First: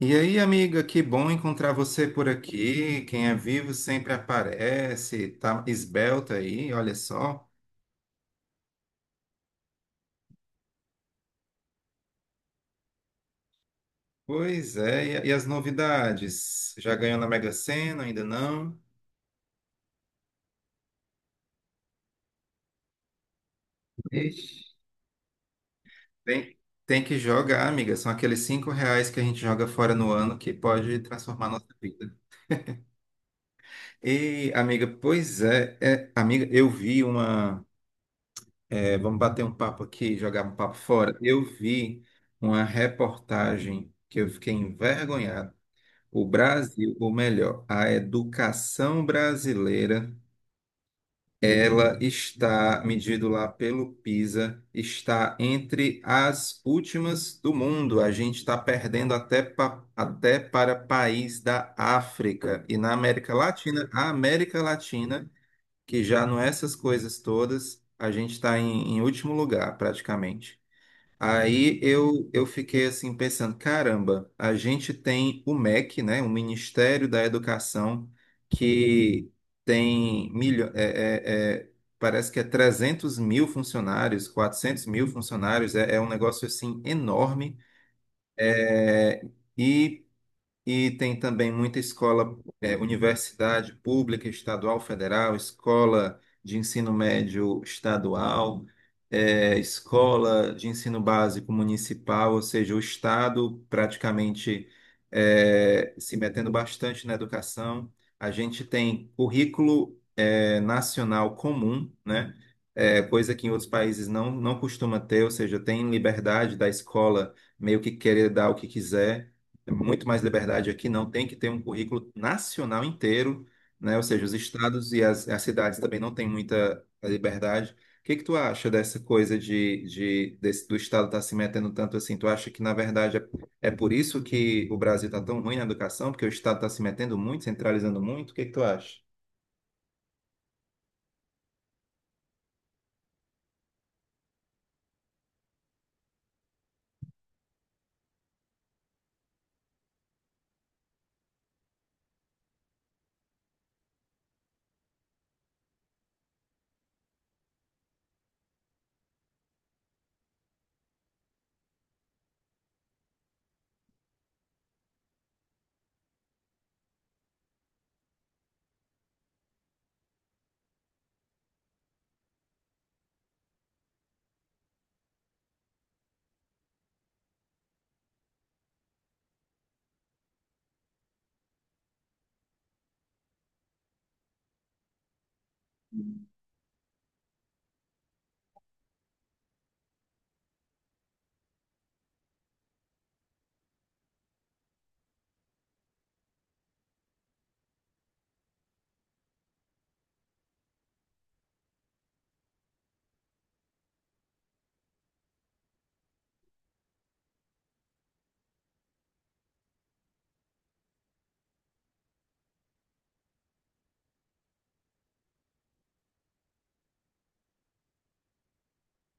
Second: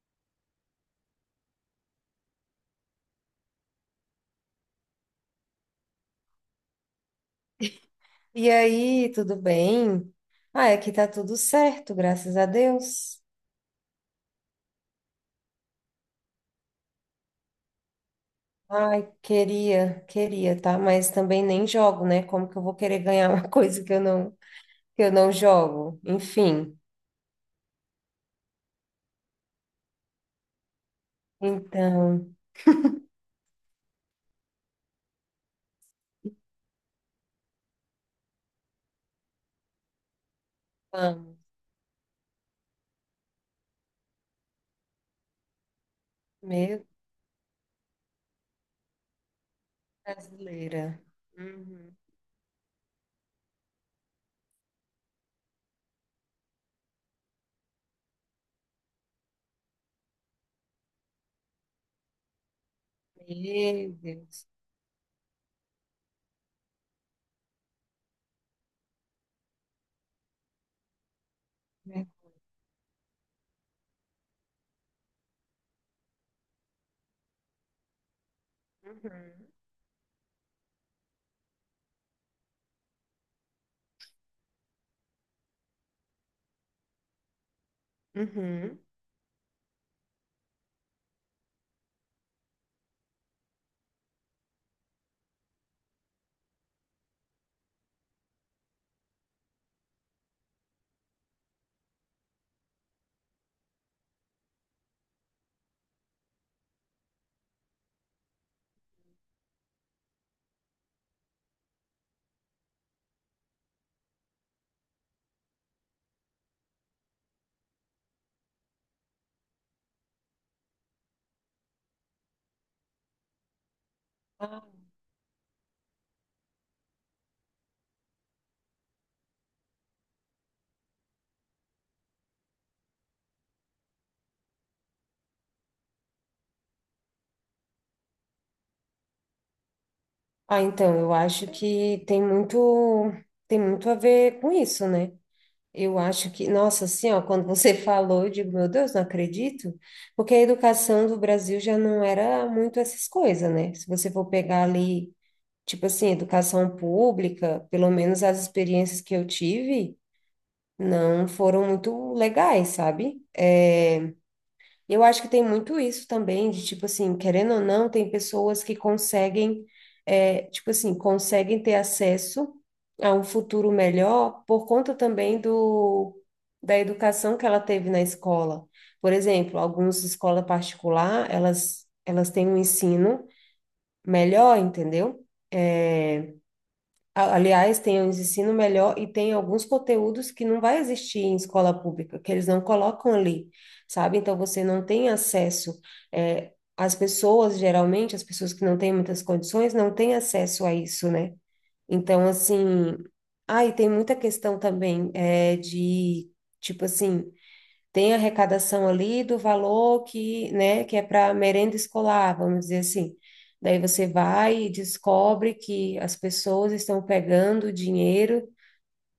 E aí, amiga, que bom encontrar você por aqui. Quem é vivo sempre aparece, tá esbelta aí, olha só. E aí, tudo bem? Ah, aqui tá tudo certo, graças a Deus. Pois é, e as novidades? Já ganhou na Mega Sena? Ainda não? Ai, queria, tá? Mas também nem jogo, né? Como que eu vou querer ganhar uma coisa Ixi. que eu não jogo? Tem, Enfim. tem que jogar, amiga. São aqueles R$ 5 que a gente joga fora no ano que pode transformar nossa vida. Então, E, amiga, pois é, amiga, eu vi uma. Vamos bater um papo aqui, jogar um papo fora. vamos. Eu vi uma reportagem que eu fiquei envergonhado. O Meu Brasil, ou melhor, a educação brasileira, brasileira. Uhum. ela está, medido lá pelo PISA, está entre as últimas do mundo. A gente está perdendo até, até para país da África e na América Latina. Meu A Deus. América Latina, que já não é essas coisas todas, a gente está em último lugar, praticamente. Aí Né? eu fiquei assim pensando, caramba, a gente tem o MEC, né, o Ministério da Educação, que Uhum. tem milho, parece que é 300 mil funcionários, 400 mil funcionários, é um negócio assim enorme. Uhum. é E e tem também muita escola, universidade pública, estadual, federal, escola de ensino médio estadual, escola de ensino básico municipal, ou seja, o Estado praticamente se metendo bastante na educação. A gente tem currículo nacional comum, né? Coisa que em outros países não costuma ter, ou seja, tem liberdade da escola meio que querer dar o que quiser. É muito mais liberdade aqui, não tem que ter um currículo nacional inteiro, né? Ou seja, os estados e as cidades também não têm muita liberdade. O que que tu acha dessa coisa de, do estado estar se metendo tanto assim? Tu acha que, na verdade, é por isso que o Brasil está tão ruim na educação, porque o estado está se metendo muito, centralizando muito? O que que tu acha? Ah, então, eu acho que tem muito a ver com isso, né? Eu acho que, nossa, assim, ó, quando você falou, eu digo, meu Deus, não acredito, porque a educação do Brasil já não era muito essas coisas, né? Se você for pegar ali, tipo assim, educação pública, pelo menos as experiências que eu tive, não foram muito legais, sabe? É, eu acho que tem muito isso também, de tipo assim, querendo ou não, tem pessoas que conseguem, é, tipo assim, conseguem ter acesso a um futuro melhor por conta também do, da educação que ela teve na escola. Por exemplo, algumas escolas particulares, elas têm um ensino melhor, entendeu? A- Aliás, tem um ensino melhor e tem alguns conteúdos que não vai existir em escola pública, que eles não colocam ali, sabe? Então você não tem acesso. As pessoas, geralmente, as pessoas que não têm muitas condições, não têm acesso a isso, né? Então, assim. Ah, e tem muita questão também de, tipo assim, tem a arrecadação ali do valor que, né, que é para merenda escolar, vamos dizer assim. Daí você vai e descobre que as pessoas estão pegando o dinheiro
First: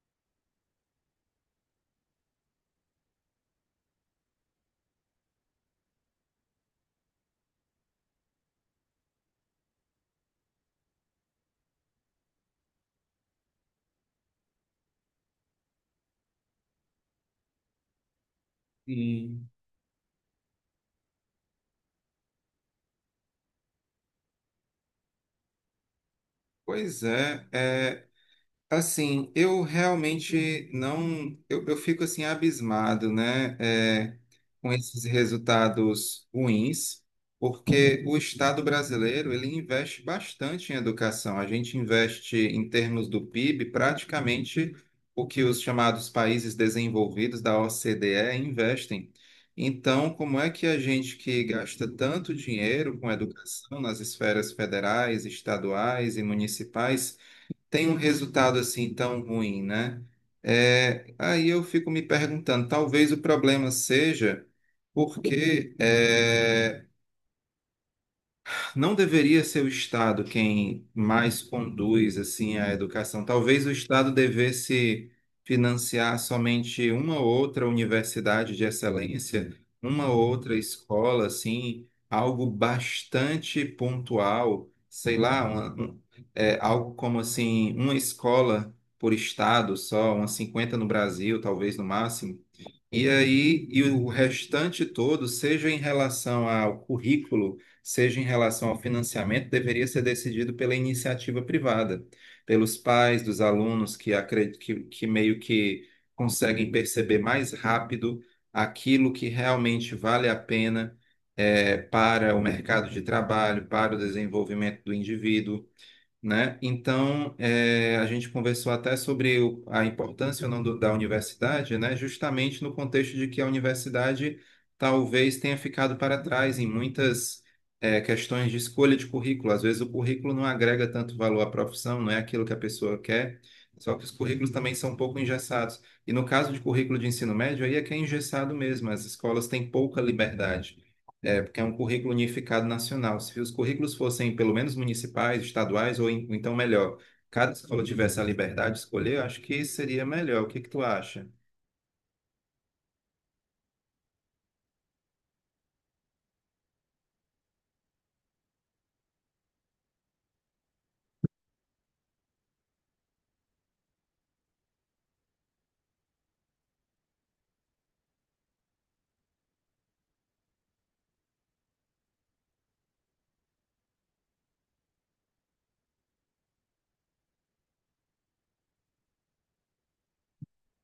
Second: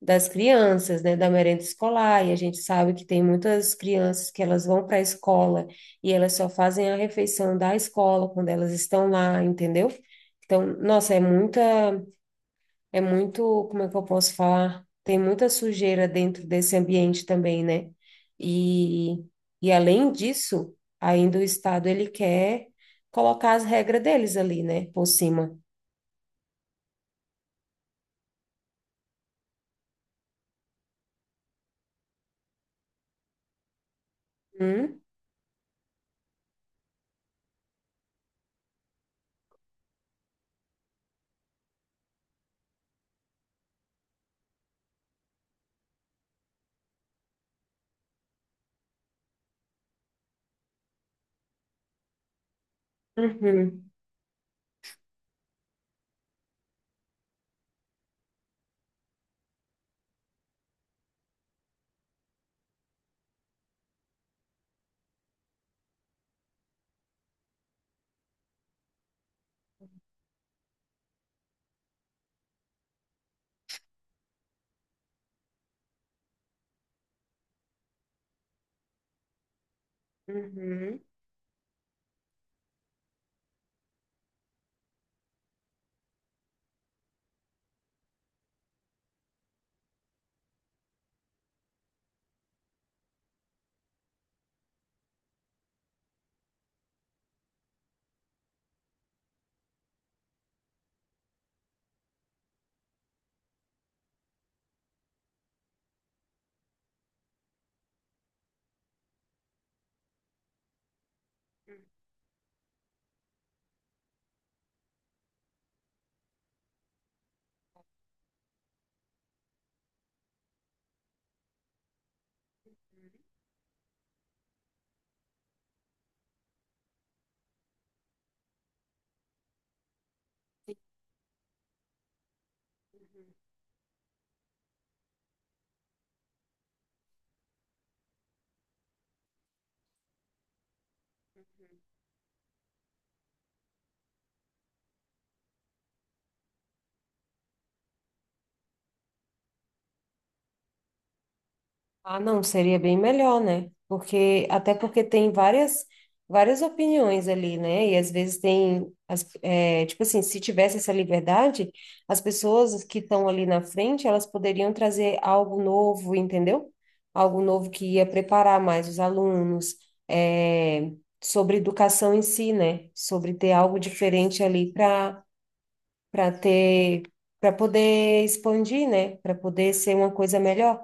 das crianças, né, da merenda escolar, e a gente sabe que tem muitas crianças que elas vão para a escola e elas só fazem a refeição da escola quando elas estão lá, entendeu? Então, nossa, é muita, é muito, como é que eu posso falar? Tem muita sujeira dentro desse ambiente também, né? E, Sim. e além disso, ainda o Estado ele quer colocar as regras deles ali, né? Por cima. Pois é, é, Assim, eu realmente não, eu fico assim abismado, né, com Hum? esses resultados ruins, porque o Estado brasileiro ele investe bastante em educação. A gente investe em termos do PIB praticamente o que os chamados países desenvolvidos da OCDE investem. Então, como é que a gente que gasta tanto dinheiro com educação Uhum. nas esferas federais, estaduais e municipais tem um resultado assim tão ruim, né? É, aí eu fico me perguntando, talvez o problema seja porque não deveria ser o Estado quem mais conduz assim a educação. Talvez o Estado devesse financiar somente uma ou outra universidade de excelência, uma ou outra Uhum. escola, assim, algo bastante pontual, sei lá, algo como assim, uma escola por estado só, umas 50 no Brasil, talvez no máximo. E aí, e o restante todo, seja em relação ao currículo, seja em relação ao financiamento, deveria ser decidido pela iniciativa privada, pelos pais dos alunos que meio que conseguem perceber mais rápido aquilo que realmente vale a pena para o mercado de trabalho, para o desenvolvimento do indivíduo, né? Então, a gente conversou até sobre a importância ou não da universidade, né? Justamente no contexto de que a universidade talvez tenha ficado para trás em muitas questões de escolha de currículo. Às vezes o currículo não agrega tanto valor à profissão, não é aquilo que a pessoa quer, só que os currículos também são um pouco engessados. E no caso de currículo de ensino médio, aí é que é engessado mesmo, as escolas têm pouca liberdade. É, porque é um currículo unificado nacional. Se os currículos fossem pelo menos municipais, estaduais, ou, ou então melhor, cada escola tivesse a liberdade de escolher, eu acho que seria melhor. O que que tu acha? Ah, não, seria bem melhor, né? Porque até porque tem várias, várias opiniões ali, né? E às vezes tem as, é, tipo assim, se tivesse essa liberdade, as pessoas que estão ali na frente, elas poderiam trazer algo novo, entendeu? Algo novo que ia preparar mais os alunos, é, sobre educação em si, né? Sobre ter algo diferente ali para ter, para poder expandir, né? Para poder ser uma coisa melhor.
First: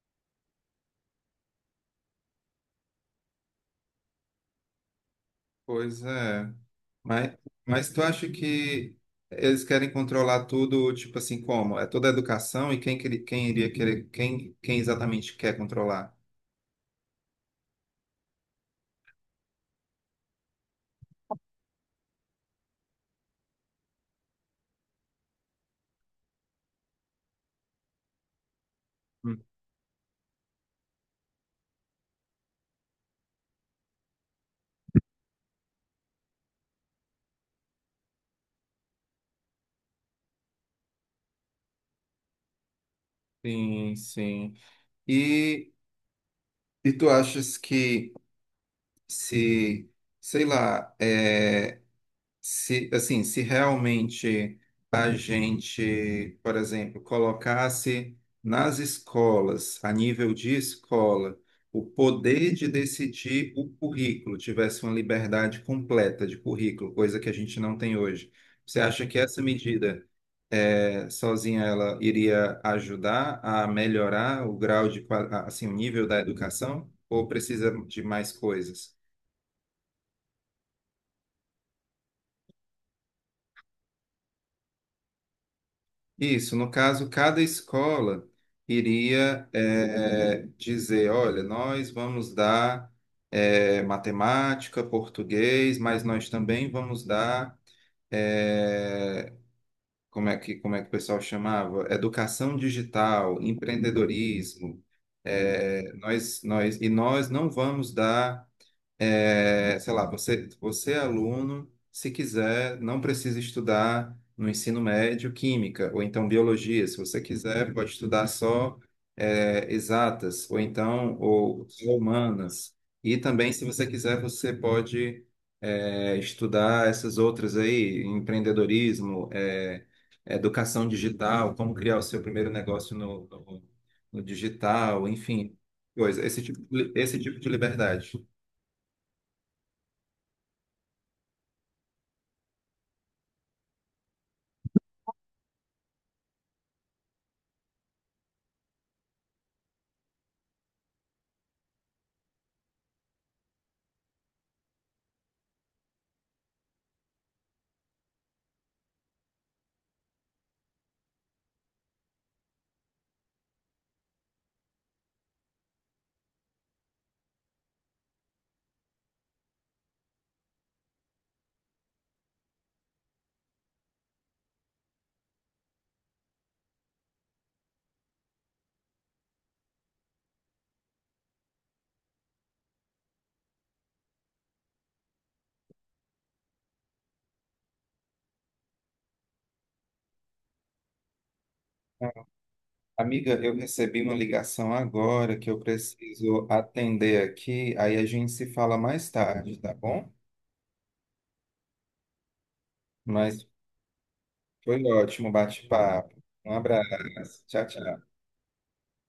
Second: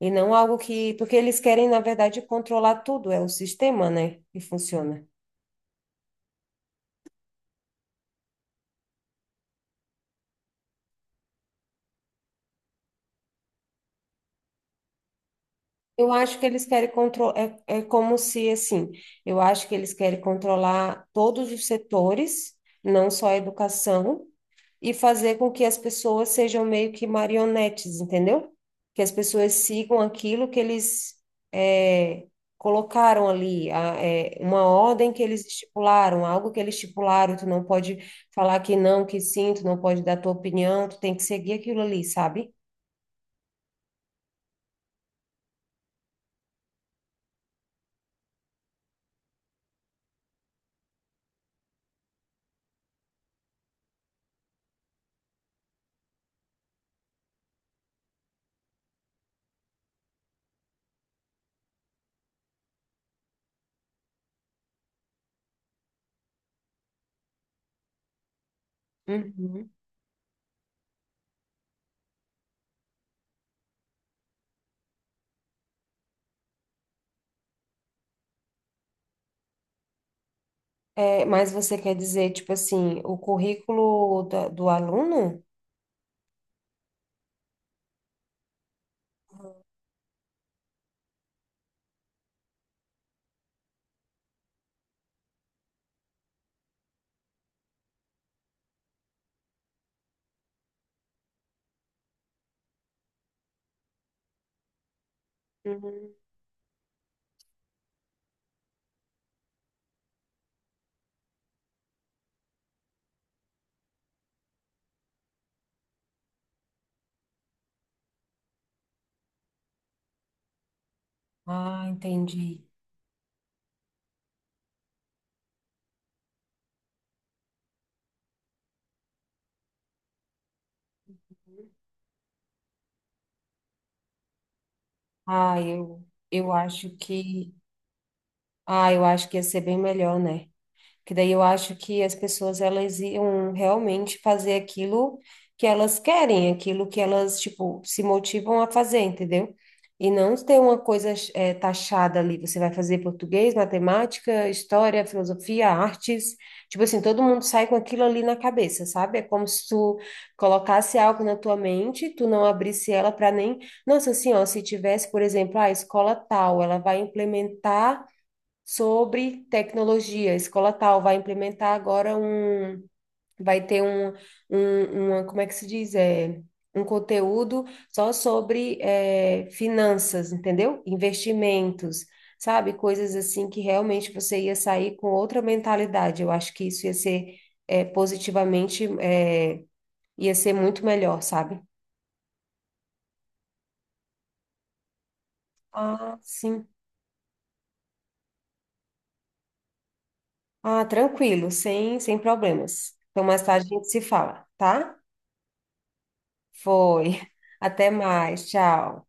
E não algo que, porque eles querem, na verdade, controlar tudo, é o sistema, né? Que funciona. Pois é. Mas, mas tu acha que eles querem controlar tudo, tipo assim, como? É toda a educação e quem, quem iria querer, quem, quem exatamente quer Eu controlar? acho que eles querem controlar, é, é como se, assim, eu acho que eles querem controlar todos os setores, não só a educação, e fazer com que as pessoas sejam meio que marionetes, entendeu? Que as Hum. pessoas sigam aquilo que eles, é, colocaram ali, a- é, uma ordem que eles estipularam, algo que eles estipularam, tu não pode falar que não, que sim, tu não pode dar tua opinião, tu tem que seguir aquilo ali, sabe? Sim, sim. E, e tu achas que se, sei lá, é. Se, assim, se realmente a gente, por exemplo, colocasse nas escolas, a nível de escola, o poder de decidir o currículo, tivesse uma liberdade completa de currículo, coisa que a gente não tem hoje, você acha que essa Uhum. medida, sozinha, ela iria ajudar a melhorar o grau de, assim, o nível da educação, ou precisa de mais coisas? É, mas você quer dizer, tipo assim, o currículo da- do aluno? Isso, no caso, cada escola iria dizer, olha, nós vamos dar matemática, português, mas nós também vamos dar, eh, como é que o pessoal chamava? Educação digital, empreendedorismo. Eh, Uhum. nós, nós, e nós não vamos dar sei lá, você, é aluno, se quiser, não precisa estudar no ensino médio química, ou então biologia, se você quiser, pode estudar só exatas, ou Ah, só entendi. humanas. E também, se você quiser, você pode estudar essas outras aí, empreendedorismo, educação digital, como criar o seu primeiro negócio no, digital, enfim, Ah, eu, coisa, eu acho esse tipo de que, liberdade. ah, eu acho que ia ser bem melhor, né? Que daí eu acho que as pessoas elas iam realmente fazer aquilo que elas querem, aquilo que elas, tipo, se motivam a fazer, entendeu? E não ter uma coisa taxada ali. Você vai fazer português, matemática, história, filosofia, artes. Tipo assim, todo mundo sai com aquilo ali na cabeça, sabe? É como se tu colocasse algo na tua mente, tu não abrisse ela para nem. Nossa, assim, ó, se tivesse, por exemplo, a escola tal, ela vai implementar sobre tecnologia. A escola tal vai implementar agora um, vai ter um, uma, como é que se diz? É, um conteúdo só sobre é, finanças, entendeu? Investimentos, sabe? Coisas assim que realmente você ia sair com outra mentalidade. Eu acho que isso ia ser é, positivamente, é, ia ser muito melhor, sabe? Amiga, eu recebi uma ligação agora que eu Ah, preciso sim. atender aqui, aí a gente se fala mais tarde, tá bom? Ah, tranquilo, sem problemas. Então, mais Mas tarde a gente se fala, foi tá? ótimo o bate-papo. Um Foi. abraço. Tchau, Até tchau. mais. Tchau.